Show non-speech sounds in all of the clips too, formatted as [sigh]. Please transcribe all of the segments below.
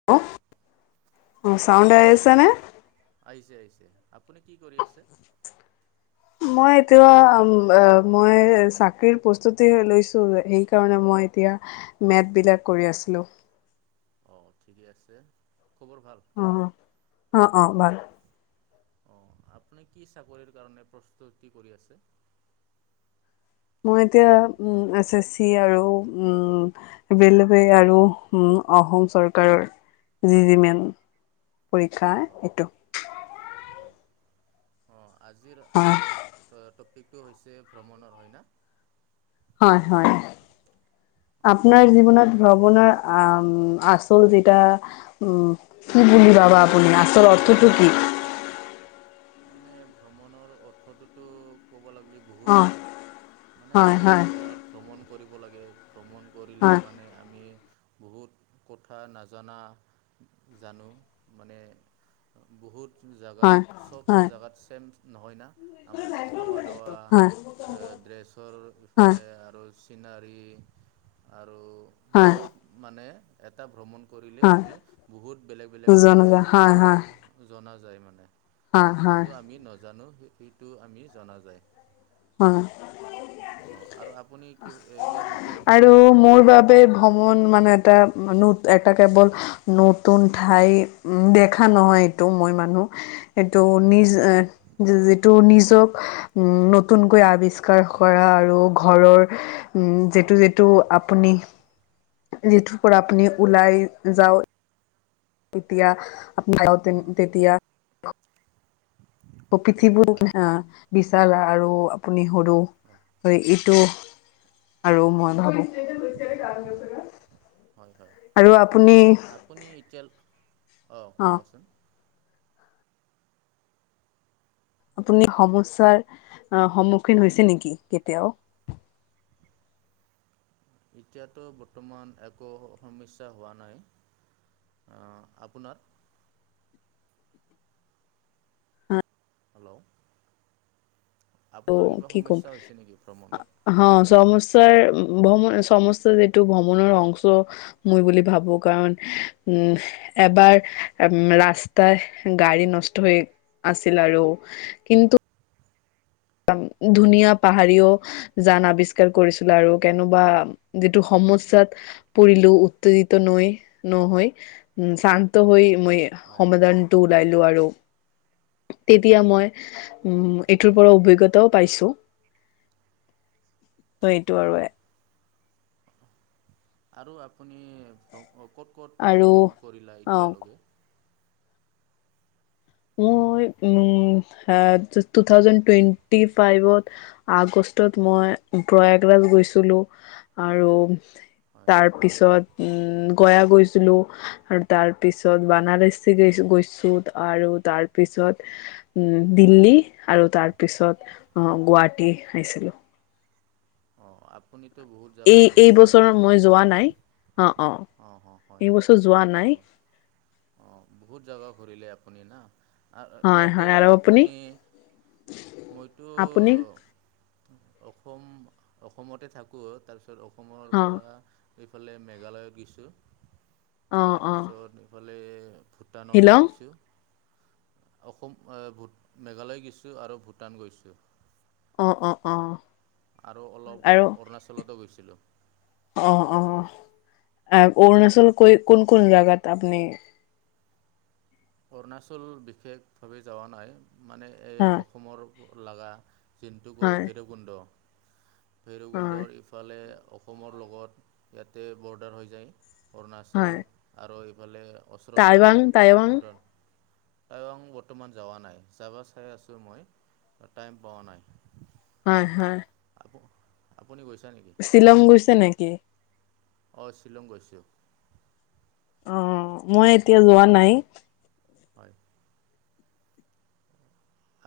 [unintelligible] অ', চাণ্ড আপুনি আহি কি কৰি আছেনে? আছে? আহিছে আহিছে আপুনি কি কৰি আছে? মই এতিয়া মই চাকৰিৰ প্ৰস্তুতি লৈছো এই কাৰণে মই এতিয়া মেথবিলাক কৰি আছিলোঁ। অ', ঠিকে আছে খবৰ ভাল? অ', অ', অ', ভাল। অ', আপুনি কি চাকৰিৰ কাৰণে প্ৰস্তুতি কৰি আছে? মই এতিয়া উম, এছ এ চি আৰু উম ৰেলৱে আৰু উম, অসম চৰকাৰৰ যি-যিমান পৰীক্ষা হয় এইটো। হয়, অ', আজিৰ হয়, আমাৰ টপিকটো হৈছে ভ্ৰমণৰ হয় ন'? হয়, হয়, অঁ আপোনাৰ জীৱনত ভ্ৰমণৰ আচল জিতা উম, কি বুলিব ভাবা আপুনি আচল অৰ্থটো কি? মানে ভ্ৰমণৰ অৰ্থটোতো ক'ব লাগিলি বহুত অ', হয়, মানে হয়, হয়। জীৱনত ভ্ৰমণ কৰিব লাগে, ভ্ৰমণ কৰিলে হয় মানে আমি বহুত কথা নজাননা জানো মানে বহুত হয় জোগাত চ'ব হয় জোগাত ছেম নহয় না। আম খাৱা-দাৱা হয় ড্ৰেছৰ হয় ইফালে আৰু চিনাৰী আৰু হয় বহুত মানে এটা ভ্ৰমণ কৰিলে হয় আমি বহুত বেলেগ বেলেগ নোযোৱা কথা নোযোৱা হয় নজ হয় জনা যায় মানে, হয় হয় জোনটো আমি নাজানো সেইটো আমি জনা যায়। অ', হয় আৰু আপুনি কি ইয়াৰ বিষয়ে কিবা কৰিব বেই ভ্ৰমণ মানে এটা মানুহ এটা কেৱল নতুন ঠাই উ দেখা নহয় এইটো মই মানুহ। এইটো হয় নিজ এ যিটো নিজক উ ন তুনকৈ আৱিষ্কাৰ কৰা আৰু ঘৰৰ যেটো যেটো আপুনি যিটো পৰা আপুনি হয় ওলাই যাওঁ। তেতিয়া আপোনাৰ তেতিয়া প্ৰকীতিবোৰ হয় হা বিচাৰা আৰু আপুনি সৰু হয়। হয় ইটো আৰু মই ভাবোঁ। হয় হয়। আৰু আপুনিহ আপুনি এতিয়াল অ', কোৱাচোন। আপুনি সমস্যাৰ সন্মুখীন হৈছে নেকি কেতিয়াও। এতিয়াতো বৰ্তমান একো হ সমস্যা হোৱা নাই। আ আপোনাৰ? হেল্ল আপোনাৰ ত' কিবা কি ক'ম সমস্যা হৈছে নেকি ভ্ৰমণত। হ', সমস্যাৰ ভ্ৰমণ সমস্যাৰ যিটো ভ্ৰমণৰ অংচো মই বুলি ভাবো কাৰণ উম এবাৰ এম ৰাস্তাই গাড়ী নষ্ট হৈ আছিল আৰু কিন্তু দম ধুনীয়া পাহাৰিঅ জান আৱিষ্কাৰ কৰিছিলো আৰু কেনোবা যিটো সমস্যাত পৰিলো উত্তেজিত নৈ নহই উ চান্ত হৈ মৈ হয় সমাধানটো ওলাই লো আৰু তেতিয়া মই অঁ উম এইটোৰ ঠিকেই পৰা অভিজ্ঞতাও পাইছো। ত এইটো হয় আৰু আৰু আপুনি ভ্ৰম অ ক'ত ক'ত আৰু ভ্ৰমণ কৰিলা অ এতিয়ালৈকে। মই উ আ টো থাউজেণ্ড টুৱেন্টি ফাইভত আগষ্টত মই প্ৰয়াগৰাজ গৈছিলো আৰু হয় তাৰ পিছত উম গয়া গৈছিলো আৰু তাৰ পিছত হয় বানাৰাইচ চিগ গৈছ গৈছোঁ আৰু তাৰপিছত উম দিল্লী আৰু তাৰ পিছত অ', গুৱাহাটী আহিছিলো। অ', আপুনিতো বহুত এই জেগা এই ঘূৰিছে বছৰত মই যোৱা নাই অ', অ', অঁ অঁ এইবছৰ যোৱা নাই। অ', বহুত জাগা ঘূৰিলে আপুনি না আ অ হয় ইয়াতে হয় আৰু আপুনি মইতো আপুনি অসম অসমতে থাকোঁ তাৰপিছ ছত অসমৰ অ পৰা এইফালে মেঘালয় গৈছোঁ অ অ তাৰপিছত এ ফালে ভূটানত শ্বিলং গৈছোঁ। অসম এ ভূ মেঘালয় গৈছোঁ আৰু ভূটান গৈছোঁ। অ', অ', অ'। আৰু অলপ আৰু অৰুণাচলতো গৈছিলোঁ। অ', অ' অৰুণাচল কই কোন কোন জাগাত আপুনি অৰুণাচল বিশেষভাৱে যাৱা নাই মানে এই হয় অসমৰ লাগা জিণ্টু কৈ হয় ভৈৰৱকুণ্ড হয় ভৈৰৱকুণ্ডৰফ ফালে অসমৰ লগত ইয়াতে বৰ্ডাৰ হৈ যায় হয় অৰুণাচল আৰু এইফালে ওচৰতে টাইৱাং আৰু টাইৱাং ভূটানৰ বোৰ্ডৰ। টাৱাং বৰ্তমান যোৱা নাই, যাব চাই আছোঁ মই টাইম পোৱা নাই। হয় হয়। আপ-আপুনি গৈছে নেকি? শ্বিলং গৈছে নেকি? অ শ্বিলং গৈছোঁ। অ মই এতিয়া যোৱা নাই। হয়।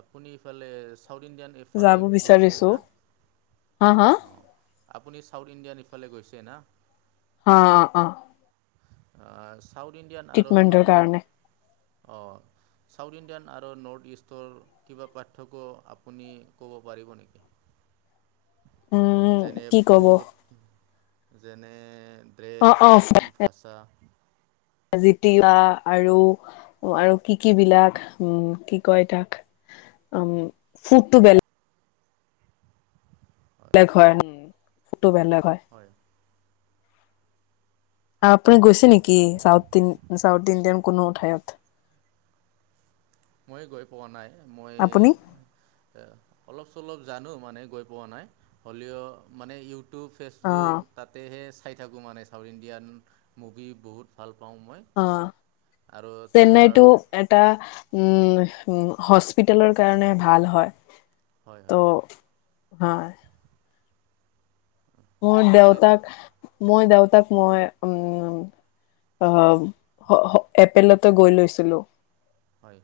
আপুনি ইফালে চাউথ ইণ্ডিয়ান এফ ইফালে যাব গৈছে হয় বিচাৰিছো। ন হা হা অ। আপুনি চাউথ ইণ্ডিয়ান ইফালে গৈছে না? অ অ অ। আ ছাউথ ইণ্ডিয়ান আৰু ট্ৰিটমেন্টৰ আমাৰ কাৰণে নৰ্থ, অ। ছাউথ ইণ্ডিয়ান আৰু নৰ্থ-ইষ্টৰ কিবা পাৰ্থক্য আপুনি ক'ব পাৰিব নেকি? [inaudible] উম যেনে কি কব ফুড, যেনে অ ড্ৰেছ কি [inaudible] জীতিয়া আৰু আৰু কি কি বিলাক উম কি কয় তাক উম ফডটো বেলেগ হয় নে ফটো বেলেগ হয়। হয়। আপুনি গৈছে নেকি চাউথ ইন চাউথ ইণ্ডিয়ান কোনো ঠাইত? মই গৈ পোৱা নাই, আপুনি মই অলপ-চলপ জানো মানে গৈ পোৱা নাই। হ'লেও মানে ইউ টিউব, অ ফেচবুক তাতেহে চাই থাকোঁ মানে চাউথ ইণ্ডিয়ান মুভি বহুত ভাল পাওঁ মই। অ আৰু তাহাৰ চেন্নাইটো এটা উম হস্পিতেলৰ কাৰণে ভাল হয়। হয় ত হয় হয়। মোৰ তাতে দেউতাক, মই দেউতাক মই উম অ হ-হ এপেলতে গৈ লৈছিলো। হয়।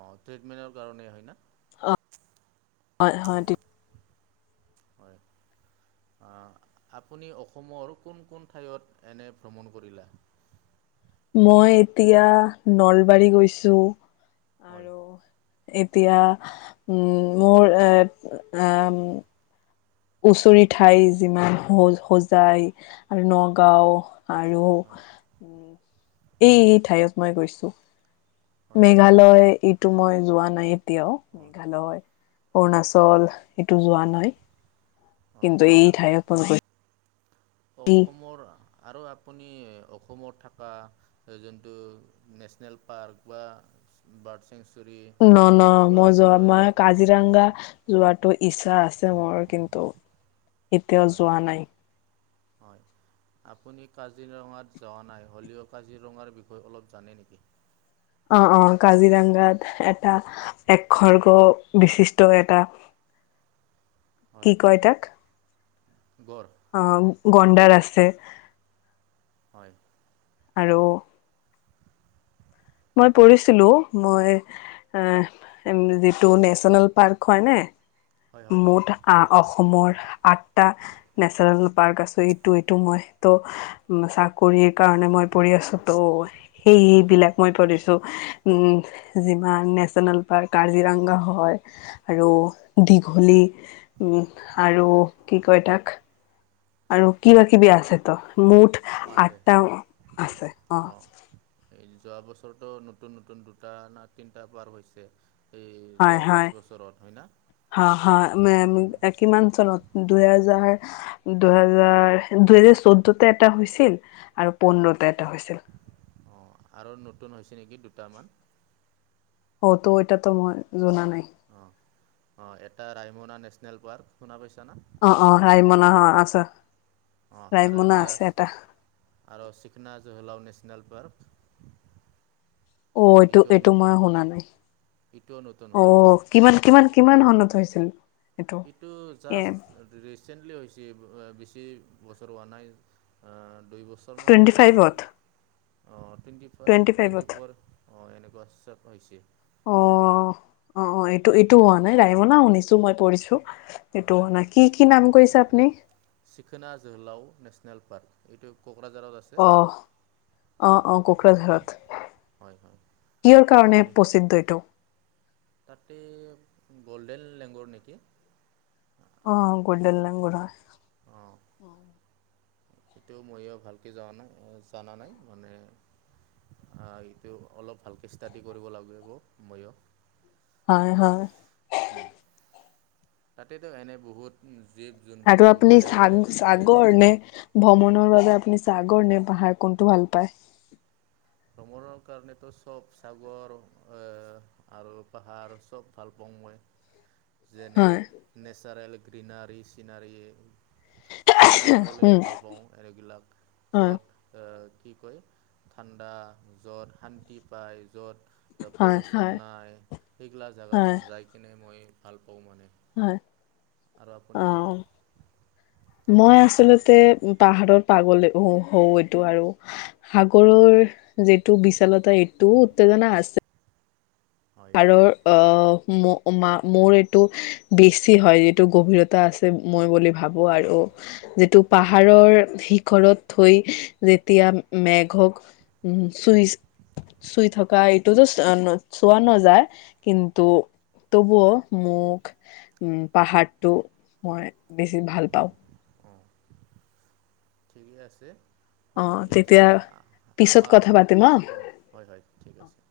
অ ট্ৰিতমেণ্টৰ কাৰণেই হয় না? অ হয় হয় অঁ ট্ৰীট হয়। আ আপুনি অসমৰ কোন কোন ঠাইত এনে ভ্ৰমণ কৰিলা? মই এতিয়া নলবাৰী গৈছো হয়। আৰু এতিয়া উম মোৰ এ ওচৰে ঠাই যিমান হো-হোজায় হয় নগাঁও আৰু হয় উম এই ঠাইত মই গৈছো। হয় মেঘালয় ইটো মই যোৱা নাই এতিয়াও। মেঘালয়, অৰুণাচল এইটো যোৱা অঁ নাই, কিন্তু এই অঁ অঁ ঠাইত মই অসমৰ আৰু আপুনি অসমত থকা যোনটো নেচনেল পাৰ্ক বা বাৰ্ড চেংচুু [unintelligible] মই যোৱা মই, কাজিৰঙা যোৱাটো ইচ্ছা আছে মোৰ কিন্তু এতিয়াও হয় যোৱা নাই হয়, আপুনি কাজিৰঙাত যোৱা নাই, হ'লেও কাজিৰঙাৰ বিষয়ে অলপ জানে নেকি অ অ কাজিৰঙ্গাত এটা একসৰ্গ বিশিষ্ট এটা [unintelligible] কি হয় কয় তাক, গড় অঁ গণ্ডাৰ আছে। হয় আৰু মই পঢ়িছিলো মই। এহ যিটো নেচনেল পাৰ্ক হয় নে হয় হয় মুঠ আ অসমৰ আঠটা নেচনেল পাৰ্ক আছে এইটো এইটো মই তোৰ। চাকৰিৰ কাৰণে মই পঢ়ি আছো ত সেইবিলাক চ' উম, যিমান নেচনেল পাৰ্ক, কাজিৰঙা হয়। আৰু দীঘলী উম আৰু কি কয় তাক। আৰু কিবা কিবি আছেতো মুঠ অঁ আছে আঠটা আছে অ'। অঁ এই যোৱা বছৰতো নতুন নতুন দুটা না তিনিটা পাৰ হৈছে। এই যোৱা হয় হয় পাঁচ বছৰত হয় না উম। মাঞ্চলত। দুহেজাৰ দুহেজাৰ দুহেজাৰ চৌধতে এটা হৈছিল আৰু পোন্ধৰত এটা হৈছিল। অ' আৰু নতুন হৈছে নেকি দুটামান। হ তো এতিয়াতো মই জনা নাই। অ', অ এটা ৰায়মনা নেশ্যনেল পাৰ্ক শুনা পাইছানা? অ অ ৰাইমনা হ আছে। অ' আৰু ৰাইমনা এটা আছে আৰু চিকনা জহলাও নেশ্যনেল পাৰ্ক। অ' এইটো এইটোও এইটো মই নতুন শুনা নাই, এইটোও নতুন হয় অ'। কিমান কিমান কিমান চনত হৈছিল? এইটো এ জাষ্ট ৰি ছেণ্টলি হৈছে এইবোৰ বেছি বছৰ হোৱা নাই, আ দুই বছ ছৰ মান টুৱেণ্টি হৈছে নেকি, ফাইভত অ' twenty five twenty four অ' এনেকোৱা হৈছে। অ অ অ এইটো এইটো হোৱা নাই ৰাাইমনা শুনিছো মই পঢ়িছো। এইটো হয় হোৱা নাই, কি কি নাম কৈছে আপুনি? চিকনা জহেলাও নেচনেল পাৰ্ক, এইটো কোকৰাঝাৰত আছে। অহ অ অ কোকৰাঝাৰত। হয় হয় কিহৰ কাৰণে আপুনি প্ৰসিদ্ধ এইটো? তাতে গল্ডেন লেংগৰ নেকি অ' গল্ডেন লেংগৰ হয়। অ সেইটো ময়ো ভালকে জয়া নাই জানা নাই মানে আ এইটো অলপ ভালকৈ ষ্টাডি কৰিব লাগিব ময়ো। হয় হয়। তাতেতো এনে বহুত জীৱ জন্তু আৰু আপুনি বেলেগ বেলেগ থাকে। সাগ-সাগৰ নে ভ্ৰমণৰ বাবে আপুনি সাগৰ নে পাহাৰ কোনটো ভাল পায়? ভ্ৰমণৰ কাৰণেতো চব সাগৰ এ আৰু পাহাৰ চব ভাল পাওঁ মই। যেনে হয়, নেচাৰেল গ্ৰীনাৰ চিনাৰি। খুব চাবলৈ উম, ভাল পাওঁ এনেগিলাক হয়, য'ত এ কি কয় ঠাণ্ডা য'ত শান্তি পায় য'ত যত হয়, পলিউচন হয়, নাই সেইগিলা জেগাত হয়, যাই কিনে মই ভাল পাওঁ মানে। হয় আৰু আপুনি অ মই আচলতে পাহাৰত পাগল হওঁ এইটো আৰু। সাগৰৰ যিটো বিশালতা এইটোও উত্তেজনা আছে। হয় পাহাৰৰ অহ ম মোৰ এইটো বেছি হয় যিটো গভীৰতা আছে। মই বুলি ভাবোঁ আৰু যিটো পাহাৰৰ শিখৰত থৈ যেতিয়া মেঘক উ চুইচ চুই থকা এইটোতো অ চোৱা হয় নাযায়। কিন্তু তবুঅ মোক উম পাহাৰটো মই বেছি ভাল পাওঁ। অঁ ঠিকেই আছে। অ এতিয়া পিছত আমাৰ কথা পাতিম হা অ হয় হয় ঠিক আছে।